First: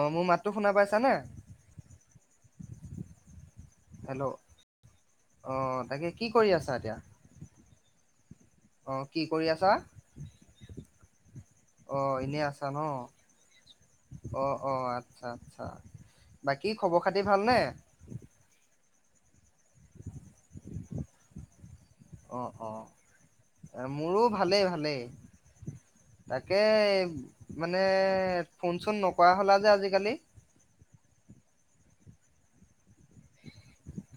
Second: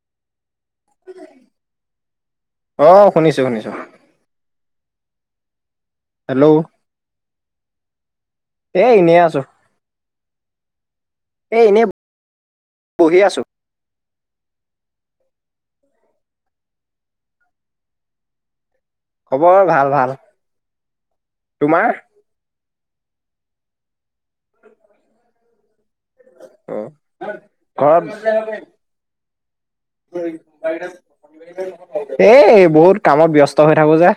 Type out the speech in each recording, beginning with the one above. অ' মোৰ মাতো শুনা পাইছা নে? অ' শুনিছো শুনিছো। হেল্ল অ তাকে কি হেল্ল' কৰি আছা এতিয়া? এ অ' এনেই কি আছো কৰি আছা? এ এনেই অ' এনেই আছা ন? বহি আছো অ' অ'আচ্ছা আচ্ছা বাকী খবৰ খাতি ভালনে? খবৰ ভাল ভাল। তোমাৰ? অ' অ'মোৰো ভালেই ভালেই। তাকে অ মানে ঘৰত ফোন চোন নকৰা হ'লা যে আজিকালি। এ' এই বহুত কামত ব্যস্ত হৈ থাকো যে।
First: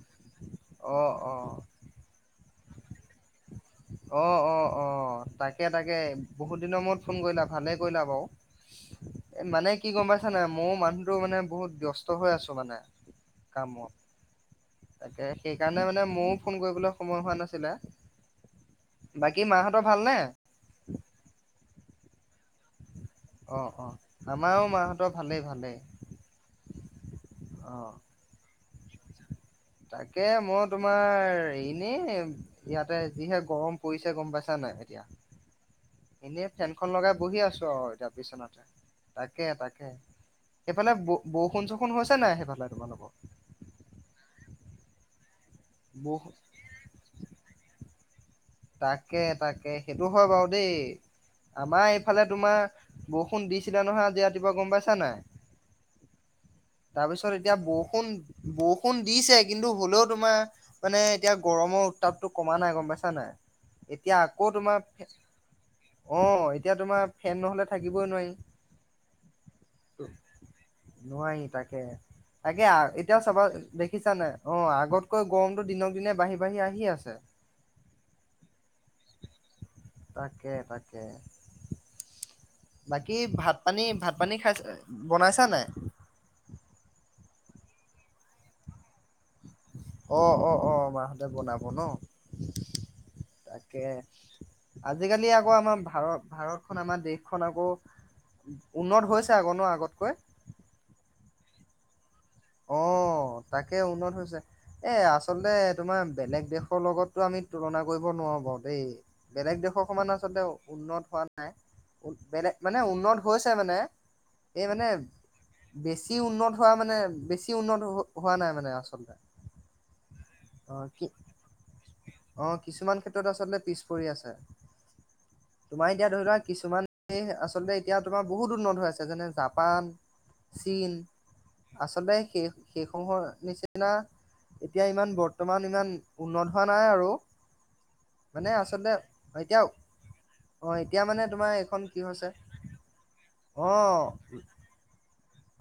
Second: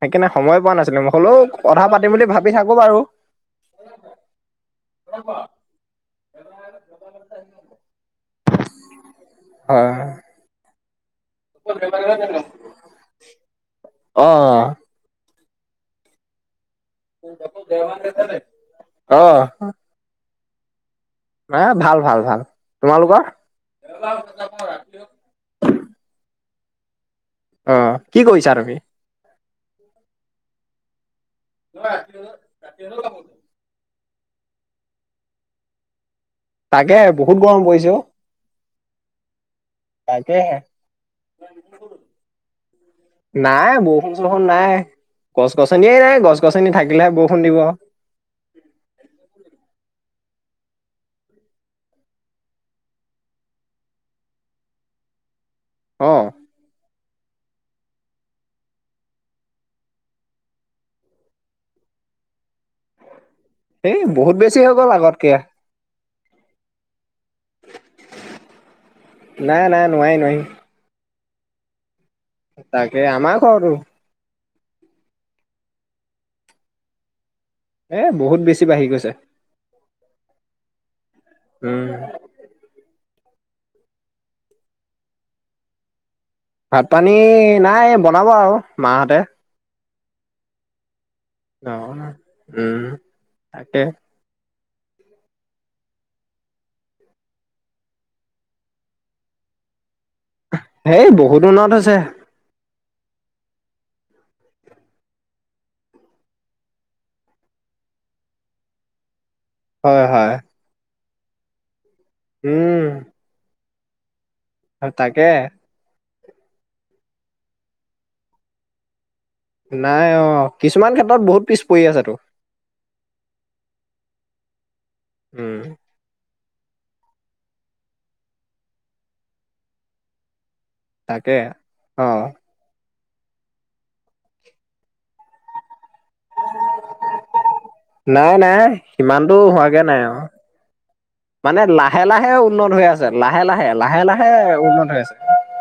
সেইকাৰণে সময় পোৱা অ নাছিলো মোক অ হলেও কথা পাতিম বুলি ভাবি থাকোঁ বাৰু। অ' অ' অ' তাকে তাকে বহুতদিনৰ মূৰত ফোন কৰিলা ভালেই কৰিলা বাৰু। এ' মানে হয় কি গম পাইছ নে মও মানুহ, টো মানে বহুত ব্যস্ত হৈ আছো মানে কামত। অ' অ'। তাকে সেইকাৰণে মানে ময়ো ফোন কৰিবলে, সময় হোৱা নাছিলে। অ বাকী মা হঁতৰ ভালনে? এ' ভাল ভাল ভাল তোমালোকৰ? অ'অ' আমাৰো মা হঁতৰ ভালেই ভালেই। অ' কি কৰিছা তুমি? তাকে মই তোমাৰ এনেই ইয়াতে যিহে গৰম। পৰিছে গম পাইছা নাই এতিয়া। এনে ফেনখন তাকে লগাই বহুত বহি গৰম আছোঁ আৰু পৰিছে অ এতিয়া বিচনাতে। তাকে তাকে সেইফালে ব বৰষুণ চৰষুণ হৈছে নাই সেইফালে তোমালোকৰ। নাই বৰষুণ চুষুন নাই। গছ গছনিয়ে নাই বৰষুণ গছ গছনি থাকিলেহে বৰষুণ দিব। তাকে তাকে সেইটো হয় বাৰু দেই। আমাৰ এইফালে তোমাৰ বৰষুণ দিছিলে নহয় আজি ৰাতিপুৱা গম পাইছা নাই, অ' তাৰপিছত এতিয়া বৰষুণ বৰষুণ দিছে কিন্তু হলেও তোমাৰ, মানে এতিয়া গৰমৰ উত্তাপটো কমা নাই গম পাইছা নাই? এই এতিয়া বহুত আকৌ বেছি হৈ তোমাৰ গ'ল আগতকে অ এতিয়া তোমাৰ ফেন নহলে থাকিবই নোৱাৰি। নাই নাই নোৱাৰি নোৱাৰি। নোৱাৰি তাকে তাকে এতিয়া আমাৰ চাবা দেখ, ঘৰতো দেখিছা নাই অ আগতকৈ গৰমতটো দিনক দিনে বাঢ়ি বাঢ়ি আহি আছে। এই বহুত বেছি বাঢ়ি গৈছে। তাকে তাকে। উম বাকী ভাত পানী ভাত পানী খাইছ বনাইছা নাই? ভাত পানী নাই বনাব আৰু মাহঁতে। অ অ অ মাহঁতে বনাব অ ন উম তাকে। আজিকালি আকৌ আমাৰ ভাৰ ভাৰতখন আমাৰ দেশখন আকৌ, উন্নত হৈছে আক ন আগতকৈ। হেই বহুত উন্নত হৈছে। অ তাকে উন্নত হৈছে। এ আচলতে তোমাৰ বেলেগ দেশৰ লগতো আমি তুলনা কৰিব নোৱাৰো বাৰু দেই। বেলেগ দেশৰ হয় সমান হয় আচলতে উন্নত হোৱা নাই বেলেগ মানে উম উন্নত, হৈছে মানে এই মানে তাকে বেছি উন্নত হোৱা মানে বে বেছি উন্নত হোৱা নাই মানে আচলতে। নাই অ অ কিছুমান কি ক্ষেত্ৰত বহুত পিছ পৰি আছেটো। অ' কিছুমান ক্ষেত্ৰত আচলতে পিছ পৰি আছে। উম। তোমাৰ এতিয়া ধৰি লোৱা কিছুমানে আচলতে এতিয়া তোমাৰ বহুত উন্নত হৈ আছে যেনে জাপান। চীন তাকে অ আচলতে সেই সেই সমূহৰ নিচিনা এতিয়া ইমান বৰ্তমান ইমান উন্নত হোৱা নাই আৰু। নাই মানে নাই, আচলতে সিমানটো এতিয়া হোৱাগে নাই আৰু। অ এতিয়া তোমাৰ মানে এইখন কি হৈছে লাহে-লাহে উন্নত হৈ আছে, লাহে-লাহে অ লাহে-লাহে উন্নত হৈ আছে।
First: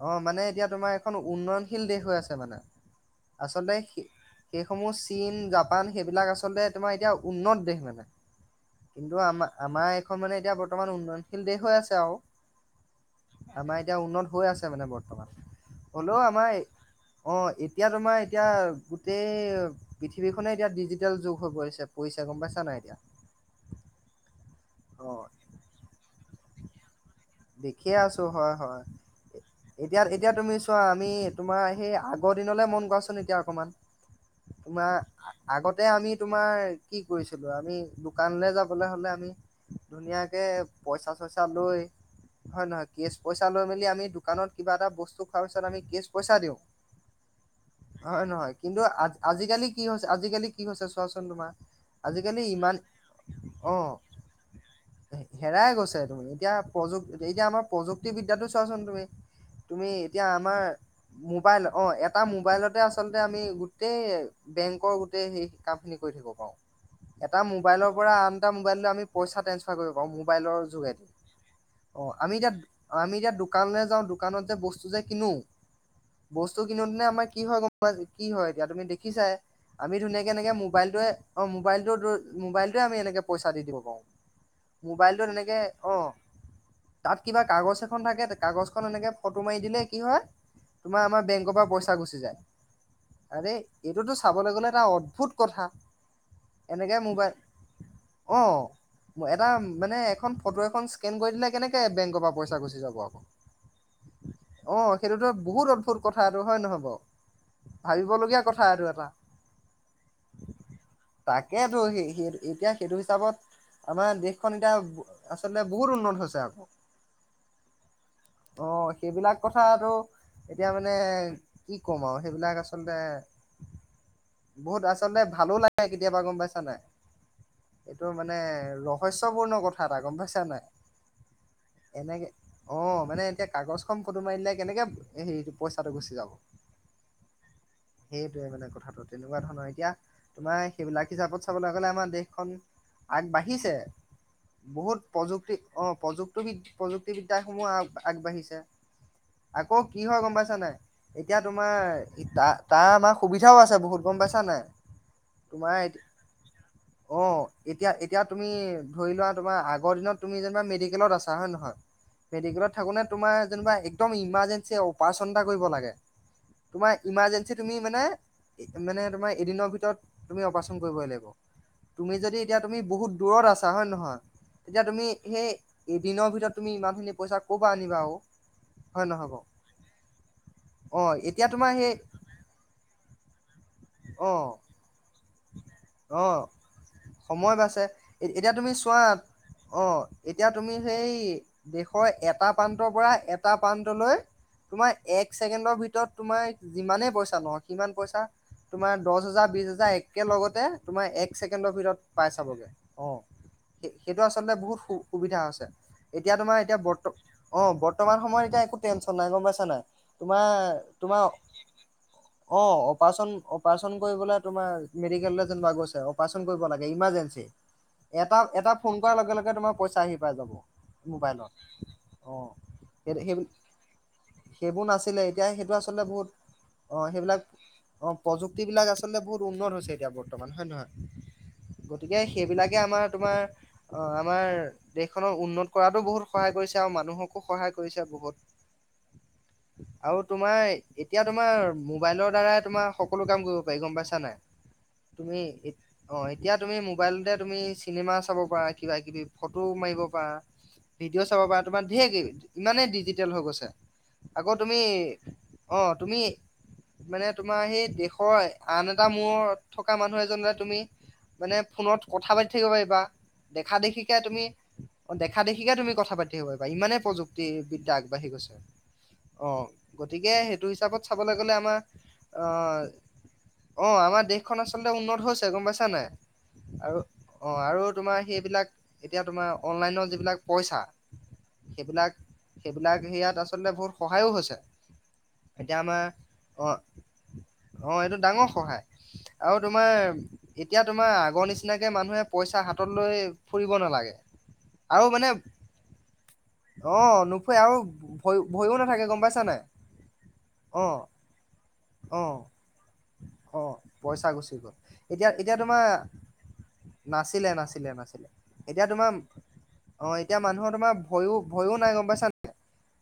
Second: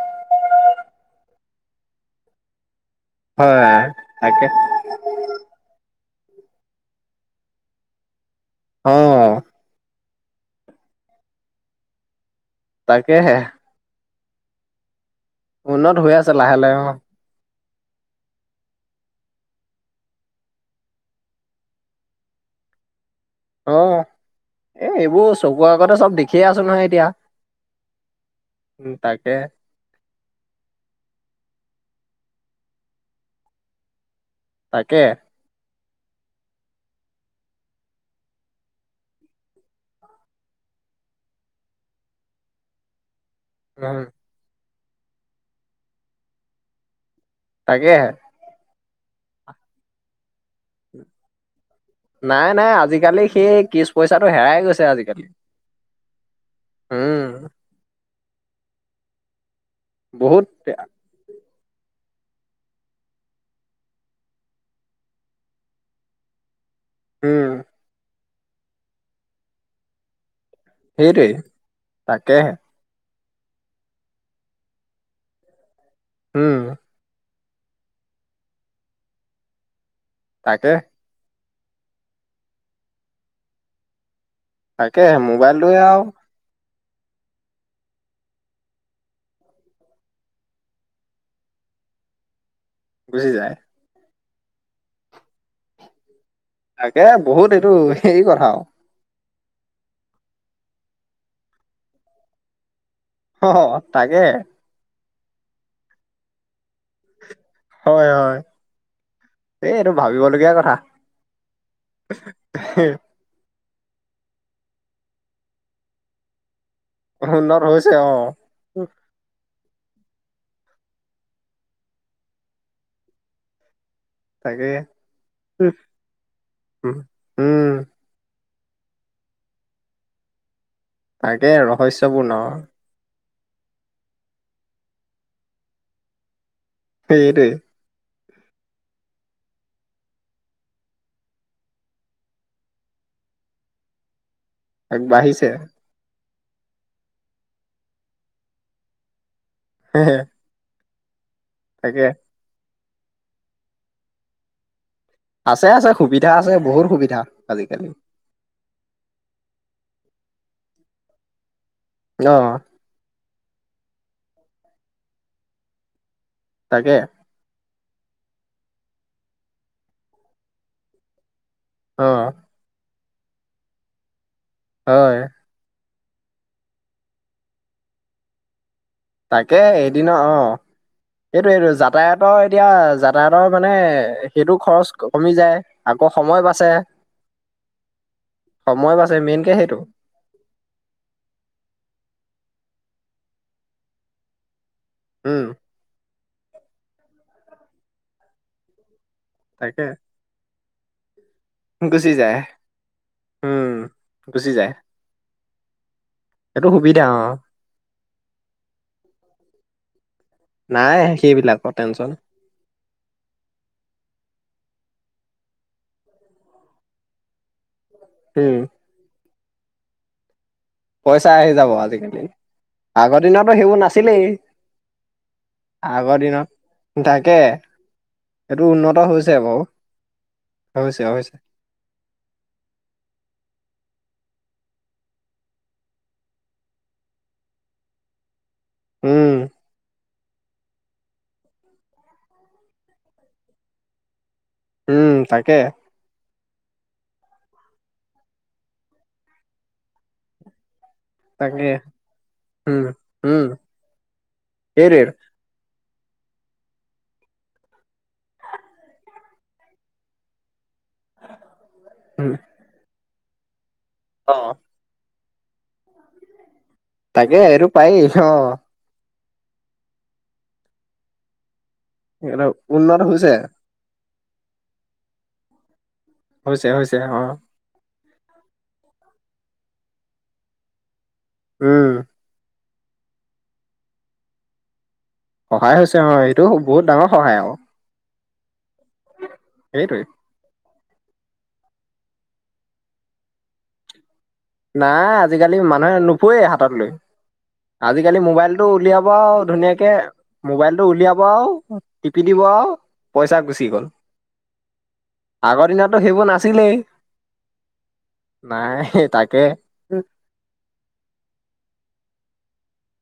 অ' মানে এতিয়া তোমাৰ এখন উন্নয়নশীল দেশ হৈ আছে মানে। হয় আচলতেই তাকে সে সমূহ চীন, জাপান সেইবিলাক আচলতে তোমাৰ এতিয়া উন্নত দেশ মানে। অ কিন্তু আমা-আমাৰ এইখন মানে এতিয়া বৰ্তমান উন্নয়নশীল দেশ হৈ আছে আও। তাকেহে! আমাৰ এতিয়া উন্নত হৈ আছে মানে বৰ্তমান। উন্নত হৈ হ'লও আছে আমাৰ লাহে এই লাহে অ অ' এতিয়া তোমাৰ এতিয়া গোটেই পৃথিৱীখনে এতিয়া ডিজিটেল যুগ হৈ পৰিছে পৰিছে। গম পাইছা নাই এতিয়া? অ' এ অ', এইবোৰ চকুৰ আগতে চব দেখিয়ে আছোঁ নহয় এতিয়া। দেখিয়ে আছোঁ হয়, হয়। উম তাকে এতিয়া এতিয়া তুমি চোৱা, আমি তোমাৰ সেই আগৰ দিনলে মন কৰাচোন এতিয়া অকমান। তোমাৰ তাকে আগতে আমি তোমাৰ কি কৰিছিলো? আমি দোকানলে যাবলে হ'লে আমি ধুনীয়াকে পইচা-চইচা লৈ, হয় নহয়? কেচ পইচা লৈ মেলি উম আমি দোকা দোকানত কিবা এটা বস্তু খোৱাৰ পিছত আমি কেচ পইচা দিওঁ। তাকেহে হয় নহয়? কিন্তু আজ-আজিকালি কি হৈছে আজিকালি কি হৈছে চোৱাচোন তোমাৰ। আজিকালি নাই নাই ইমান আজিকালি সেই কিচ অ' পইচাটো হেৰাই গৈছে আজিকালি হেৰাই গৈছে তুমি এতিয়া উম এতিয়া আমাৰ প্ৰযুক্তিবিদ্যাটো চোৱাচোন তুমি। তুমি এতিয়া বহুত আমাৰ বেয়া। মোবাইল, অ' এটা মোবাইলতে আচলতে আমি গোটেই বেংকৰ গোটেই সেই কামখিনি কৰি থাকিব পাৰো। এটা উম মোবাইলৰ পৰা আন এটা মোবাইললৈ আমি পইচা ট্ৰেন্সফাৰ কৰিব পাৰোঁ, মোবাইলৰ যোগে। [unintelligible] অঁ আমি তাকেহে এতিয়া, আমি এতিয়া দোকানলে যাওঁ দোকানত যে বস্তু যে কিনো। উম বস্তু কিনোতেনে আমাৰ কি হয় গম পাইছা না, কি হয় এতিয়া তুমি দেখিছাই আমি ধুনীয়াক কে এনেকে তাকে মোবাইলটোৱে [unintelligible] আমি এনেকে পইচা দি দিব পাৰোঁ। তাকে মোবাইলটোত এনেকে মোবাইলটোৱে আৰু অ'। তাত কিবা কাগজ এখন থাকে, কাগজখন এনেকে ফটো মাৰি দিলে কি হয় তোমাৰ আমাৰ বেংকৰ পৰা পইচা গুচি যায়। গুচি আৰে! যায় এইটোতো চাবলে গ'লে এটা অদ্ভুত কথা। এনেকে তাকে মোবাইল, বহুত এইটো হেৰি অ'! কথা আৰু। এটা মানে এখন ফটো এখন স্কেন কৰি দিলে কেনেকে বেংকৰ পৰা পইচা গুচি যাব আক'। অ' তাকে। অ' সেইটোতো বহুত অদ্ভুত কথা এইটো, হয়নে নহয় বাও? হয় হয় ভাবিবলগীয়া কথা এইটো এটা। এই এইটো ভাবিবলগীয়া কথা তাকেইতো! এতিয়া সেইটো হিচাপত আমাৰ দেশখন এতিয়া আচলতে বহুত উন্নত হৈছে আক'। উন্নত হৈছে অ'। অ' সেইবিলাক কথা টো এতিয়া মানে কি ক'ম আৰু সেইবিলাক আচলতে [inaudible] বহুত আচলতে ভালো লাগে কেতিয়াবা গম পাইছা নাই। উম টো মানে ৰহস্যপূৰ্ণ কথা এটা গম পাইছা নাই। তাকে আৰু। এনেকে অ' মানে এতিয়া কাগজখন ফটো মাৰি দিলে কেনেকে হেৰিটো পইচাটো গুচি যাব। সেইটোৱে। সেইটোৱে মানে কথাটো তেনেকুৱা ধৰণৰ, এতিয়া তোমাৰ সেইবিলাক হিচাপত চাবলৈ গ'লে আমাৰ দেশখন আগবাঢ়িছে। বহুত আগবাঢ়িছে প্ৰযুক্তি অ' প্ৰযুক্তিবি-প্ৰযুক্তিবিদ্যাসমূহ আগ-আগবাঢ়িছে। আকৌ কি হয় গম পাইছা নাই এতিয়া তাকে তোমাৰ ইতা তাৰ আমাৰ সুবিধাও আছে বহুত গম পাইছা নাই। আছে আছে তোমাৰ সুবিধা আছে, বহুত সুবিধা অ', আজিকালি। এতিয়া এতিয়া তুমি ধৰি লোৱা তোমাৰ আগৰ দিনত তুমি যেনিবা মেডিকেলত আছা হয়নে নহয়, অ মেডিকেলত থাকোঁতে তোমাৰ যেনিবা একদম ইমাৰ্জেঞ্চি অপাৰেশ্যন এটা কৰিব লাগে, তোমাৰ তাকে ইমাৰজেন চি তুমি মানে, মানে তোমাৰ এদিনৰ ভিতৰত তুমি অপাৰেশ্যন কৰিবই লাগিব। অ তুমি যদি এতিয়া তুমি বহুত দূৰত আছা হয়নে নহয়, তেতিয়া তুমি হয় এ, এদিনৰ ভিতৰত তুমি ইমানখিনি পইচা ক'ৰ পৰা আনিবা অ'। তাকে এদিনৰ, অ'। অ', এতিয়া তোমাৰ সেইটোৱেইটো সেই যাতায়তৰ এতিয়া যাতায়তৰ মানে অ', সেইটো খৰচ কমি যায় আকৌ অ', সময় বাচে। সময় বাচে, এতিয়া তুমি সময় চোৱা, বাচে মেইনকে সেইটো অ'। এতিয়া তুমি সেই দেশৰ এটা প্ৰান্তৰ পৰা এটা প্ৰান্তলৈ তোমাৰ এক উম ছেকেণ্ডৰ ভিতৰত তোমাৰ যিমানে পইচা নহওক সিমান পইচা তোমাৰ দহ হাজাৰ বিশ তাকে হেজাৰ একে লগতে তোমাৰ এক ছেকেণ্ডৰ ভিতৰত গুচি পাই যায় যাবগে অ', উম সেইটো গুচি আচলতে যায় বহুত সু সুবিধা হৈছে। এতিয়া তোমাৰ সেইটো এতিয়া সুবিধা বৰ্ত অ' বৰ্তমান সময়ত এতিয়া একো টেনচন নাই গম পাইছা নাই, তোমা, নাই তোমাৰ সেইবিলাকৰ টেনচন অ' অপাৰেচন অপাৰেচন কৰিবলৈ তোমাৰ মেডিকেললৈ যেনিবা গৈছে অপাৰেশ্যন কৰিব লাগে ইমাৰজেঞ্চি, এটা উম এটা ফোন কৰা লগে লগে তোমাৰ পইচা আহি পাই যাব। পইচা আহি যাব আজিকালি। আগৰ সেইটো, সেইবুলি, দিনতো সেইবোৰ নাছিলেই সেইবোৰ নাছিলে, এতিয়া সেইটো আচলতে আগৰ বহুত দিনত অ' তাকে সেইবিলাক। অ' এইটো প্ৰযুক্তিবিলাক উন্নত আচলতে হৈছে বহুত বাৰু উন্নত হৈছে এতিয়া, বৰ্তমান হয় হৈছে হৈছে নহয়? গতিকে সেইবিলাকে আমাৰ তোমাৰ, অ' আমাৰ দেশখনক উন্নত কৰাতো বহুত সহায় কৰিছে আৰু মানুহকো সহায় কৰিছে বহুত। উম [inaudible] আৰু তোমাৰ, এতিয়া তোমাৰ মোবাইলৰ দ্বাৰাই তোমাৰ সকলো কাম কৰিব পাৰি গম পাইছা নাই? উম, তুমি তাকে এ অ' এতিয়া তুমি মোবাইলতে তুমি চিনেমা চাব পাৰা, কিবা কিবি ফটো মাৰিব পাৰা। ভিডিঅ' চাব পাৰা, তাকে তোমাৰ ধেই গে, উম, ইমানেই ডিজিটেল হৈ উম, গৈছে আকৌ তুমি এইটোৱে অ' তুমি মানে তোমাৰ সেই দেশৰ আন এটা মূৰত থকা মানুহ এজনলৈ তুমি মানে ফোনত কথা উম, পাতি থাকিব পাৰিবা, দেখা দেখি কে তুমি অ', অ' দেখা দেখিকে তুমি কথা পাতিব পাৰিবা, ইমানে তাকে এইটো পাৰি প্ৰযুক্তিবিদ্যা আগবাঢ়ি অ', গৈছে। অ', গতিকে হেইটো হিচাপত চাবলে গ'লে আমাৰ এইটো উন্নত হৈছে অহ আমাৰ দেশখন আচলতে উন্নত হৈছে গম পাইছা নাই? হৈছে হৈছে আৰু অঁ। অ আৰু তোমাৰ সেইবিলাক, এতিয়া তোমাৰ অনলাইনৰ যিবিলাক পইচা উম, সেইবিলাক, সেইবিলাক হেইয়াত আচলতে বহুত সহায়ো হৈছে। সহায় এতিয়া হৈছে আমাৰ অ এইটো অ বহুত ডাঙৰ সহায় আৰু। অ এইটো ডাঙৰ সহায়। আৰু তোমাৰ, সেইটোৱে এতিয়া তোমাৰ আগৰ নিচিনাকৈ মানুহে পইচা হাতত লৈ ফুৰিব নালাগে। আৰু নাই মানে আজিকালি মানুহে নোফোৱেই হাতত লৈ। অ নুফুৰে আৰু আজিকালি ভয় মোবাইল তো ভয়ো নাথাকে উলিয়াব গম আৰু পাইছা নাই ধুনীয়াকে, মোবাইলটো অ উলিয়াব আৰু অ টিপি দিব আৰু পইচা অ গুচি গ'ল। পইচা গুচি গ'ল। এতিয়া, এতিয়া আগৰ তোমাৰ দিনততো সেইবোৰ নাছিলেই নাছিলে, নাছিলে, নাছিলে। নাই এতিয়া তোমাৰ তাকে অ এতিয়া মানুহৰ তোমাৰ ভয়ো ভয়ো নাই গম পাইছা নাই?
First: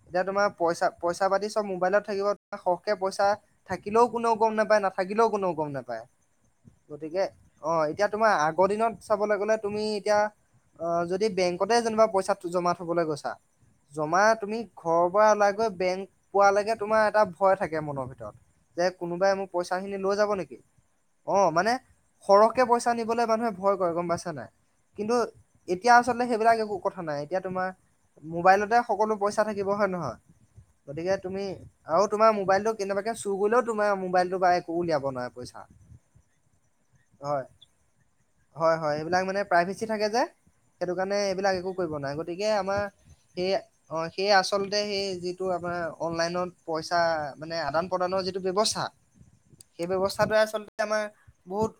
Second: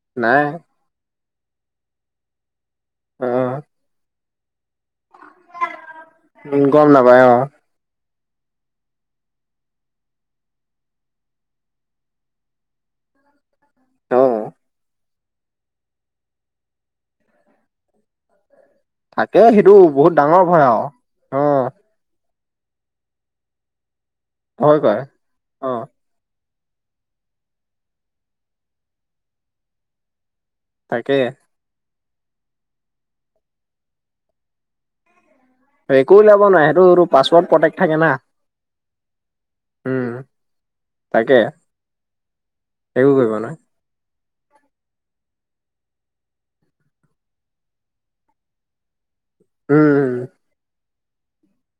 এতিয়া নাই তোমাৰ পইচা পইচা পাতি চব মোবাইলত থাকিব। সৰহকে পইচা অ', থাকিলেও কোনেও গম নাপায়, নাথাকিলেও কোনেও গম নাপায়। গম গতিকে, নাপায় অ এতিয়া তোমাৰ আগৰ দিনত চাবলৈ গ'লে তুমি এতিয়া অ যদি বেংকতে যেনিবা পইচা জমা থ'বলৈ গৈছা জমা অ'। তুমি ঘৰৰ পৰা ওলাই গৈ বেংক পোৱালৈকে তোমাৰ এটা ভয় থাকে মনৰ ভিতৰত। যে কোনোবাই তাকে মোৰ সেইটো পইচা খিনি বহুত লৈ যাব ডাঙৰ নেকি? ভয় আৰু অ মানে সৰহকে পইচা নিবলৈ মানুহে ভয় কৰে গম পাইছা নাই? ভয় কৰে কিন্তু অ', এতিয়া আচলতে সেইবিলাক একো কথা নাই। এতিয়া তোমাৰ মোবাইলতে সকলো পইচা থাকিব হয়ে নহয়? গতিকে তাকে তুমি আৰু তোমাৰ মোবাইলটো কেনেবাকে চুৰ কৰিলেও তোমাৰ মোবাইলটো পা একো উলিয়াব নোৱাৰে পইচা। একো উলিয়াব নোৱাৰে সেইটো পাছৱৰ্ড হয়, প্ৰটেক্ট থাকে না হয়- হয়, এইবিলাক মানে প্ৰাইভেচি উম, থাকে যে। সেইটো কাৰণে তাকে এইবিলাক একো কৰিব নোৱাৰে। গতিকে আমাৰ একো কৰিব সেই নোৱাৰে অ সেই আচলতে সেই যিটো আমাৰ অনলাইনত পইচা মানে আদান প্ৰদানৰ যিটো ব্যৱস্থা [inaudible] সেই উম, ব্যৱস্থাটোৱে আচলতে আমাৰ বহুত,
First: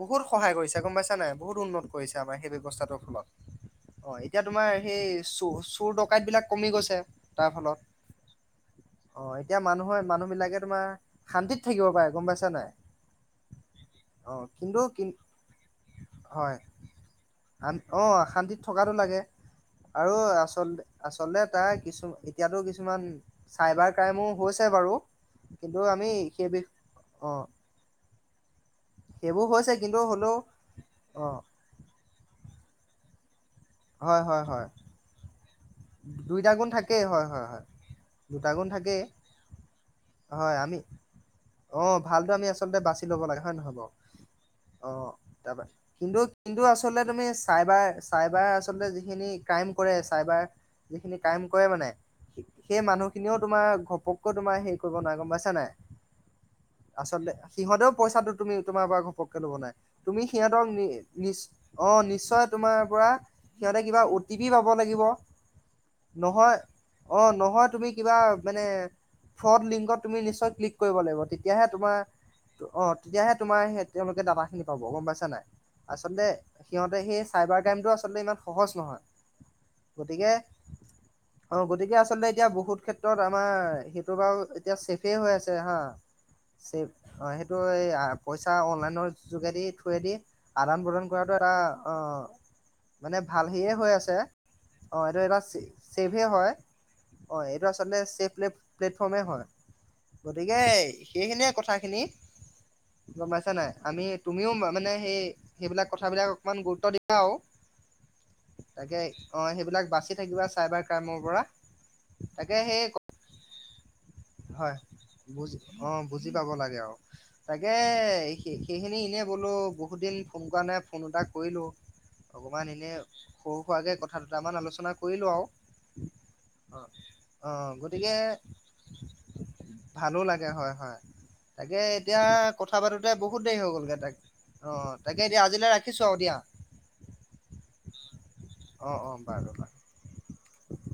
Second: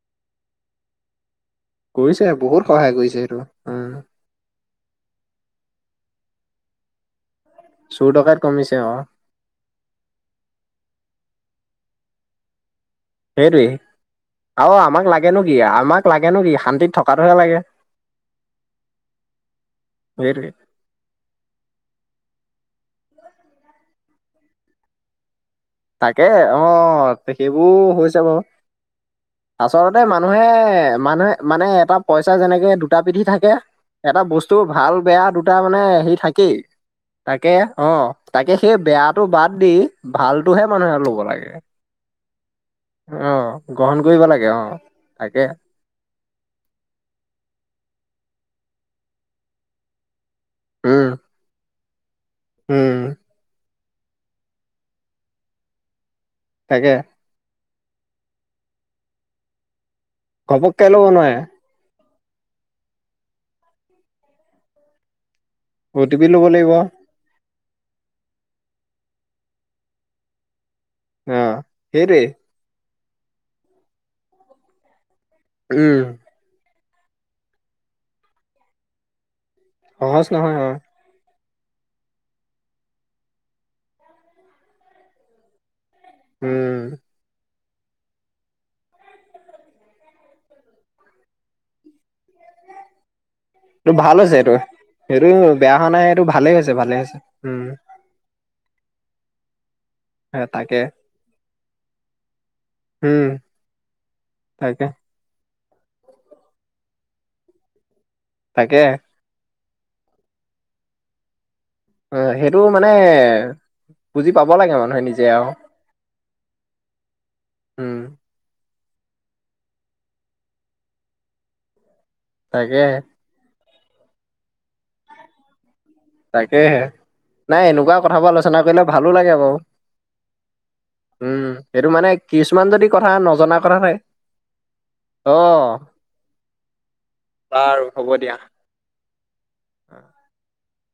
বহুত সহায় কৰিছে গম পাইছা নাই? বহুত উন্নত কৰিছে, আমাৰ সেই বহুত সহায় ব্যৱস্থাটোৰ কৰিছে ফলত। এইটো উম। অ' এতিয়া তোমাৰ হেই চু-চুৰ ডকাইতবিলাক কমি গৈছে তাৰ ফলত। চুৰ ডকাইত কমিছে অঁ। অ এতিয়া মানুহৰ মানুহ বিলাকে তোমাৰ শান্তিত থাকিব পাৰে গম পাইছা নাই? সেইটোৱে। অ আৰু কিন্তু কি আমাক লাগে নো কি? আমাক লাগে নো কি? হয় শান্তিত থকাটোহে লাগে। থকাতো লাগে। আৰু সেইটোৱে আচলতে আচলতে তাৰ কিছু এতিয়াতো কিছুমান চাইবাৰ ক্ৰাইমো হৈছে বাৰু। কিন্তু আমি তাকে সেই অ বিষ অ সেইবোৰ হৈছে বাৰু। সেইবোৰ হৈছে কিন্তু আচলতে হ'লেও মানুহে অ মানুহে মানে এটা পইচা যেনেকে দুটা পিঠি থাকে, এটা হয় হয় বস্তু হয় ভাল বেয়া দু টা মানে হে দুইটা থাকেই, গুণ থাকেই হয় হয় তাকে হয় অ। দুটা তাকে গুণ সেই থাকেই বেয়াটো বাদ দি ভাল হয় আমি অ ভালটো আমি আচলতে বাছি ল'ব অ লাগে হয় নহয় বাৰু? গ্ৰহণ কৰিব লাগে অ তাকে তাৰপৰা কিন্তু কিন্তু আচলতে তুমি চাইবাৰ চাইবাৰ আচলতে যিখিনি ক্ৰাইম কৰে চাইবাৰ উম ক্ৰাইম কৰে মানে সেই উম মানুহখিনিও তোমাৰ ঘপককৈ হেৰি কৰিব নোৱা গম পাইছা নাই? তাকে আচলতে সিহঁতেও পইচাটো তুমি তোমাৰ পৰা ঘপককে ল'ব নাই, তুমি সিহঁতক নি ঘপককে ল'ব নোৱাৰে নিচ অ নিশ্চয় তোমাৰ পৰা সিহঁতে কিবা অ' টি পি পাব লাগিব অ' টি পি ল'ব নহয় লাগিব অ নহয় তুমি কিবা মানে ফ্ৰড লিংকত তুমি নিশ্চয় ক্লিক কৰিব লাগিব, তেতিয়াহে তোমাৰ, সেইটোৱেই অ', তেতিয়াহে তোমাৰ সেই তেওঁলোকে ডাটা খিনি পাব, গম পাইছা নাই? উম আচলতে, সিহঁতে সেই চাইবাৰ ক্ৰাইমটো আচলতে ইমান সহজ নহয়। সহজ গতিকে নহয়, হয়। অ', গতিকে, আচলতে, এতিয়া বহুত ক্ষেত্ৰত আমাৰ সেইটো বাৰু এতিয়া চছেফে হৈ আছে, হা। উম। অ', সেইটো এই পইচা অনলাইনৰ যোগেদি থোৱেদি। আদান প্ৰদান কৰাটো এটা, অ'। মানে ভাল হে এইটো হৈ ভাল আছে, হৈছে এইটো অ', এইটো সেইটো এইবাৰ বেয়া হোৱা নাই, সেইটো ভালে হৈছে, ভালে হৈছে, উম। [unintelligible] প্লেটফৰ্মে হয়, এ গতিকে তাকে সেইখিনিয়ে কথাখিনি। উম গম পাইছা নাই, আমি, তুমিও তাকে মানে সেই সেইবিলাক, কথাবিলাক অকণমান গুৰুত্ব দিবা আও, তাকে অ', সেইবিলাক বাচি থাকিবা চাইবাৰ ক্ৰাইমৰ পৰা। অ', তাকে হেইটো সেই মানে বুজি পাব লাগে হয়, মানুহে নিজে আৰু বুজি, অ', বুজি পাব লাগে আৰু, তাকে উম সেইখিনি এনেই বোলোঁ, বহুত দিন ফোন কৰা নাই, ফোন এটা কৰিলোঁ, অকণমান তাকে এনেই সৰু, সুৰাকে কথা দুটামান আলোচনা কৰিলোঁ আৰু। তাকেহে, অ নাই এনেকুৱা গতিকে কথাবোৰ আলোচনা কৰিলে, ভালো লাগে বাৰু। ভালো লাগে, হয়, হয়, উম, তাকে সেইটো মানে এতিয়া কিছুমান কথা যদি পাতোতে বহুত নজনা দেৰি হৈ কথা থাকে, গ'লগে। অ', তাকে, এতিয়া আজিলে অ', ৰাখিছোঁ আৰু দিয়া। বাৰু হ'ব দিয়া। অ', অ', বাৰু।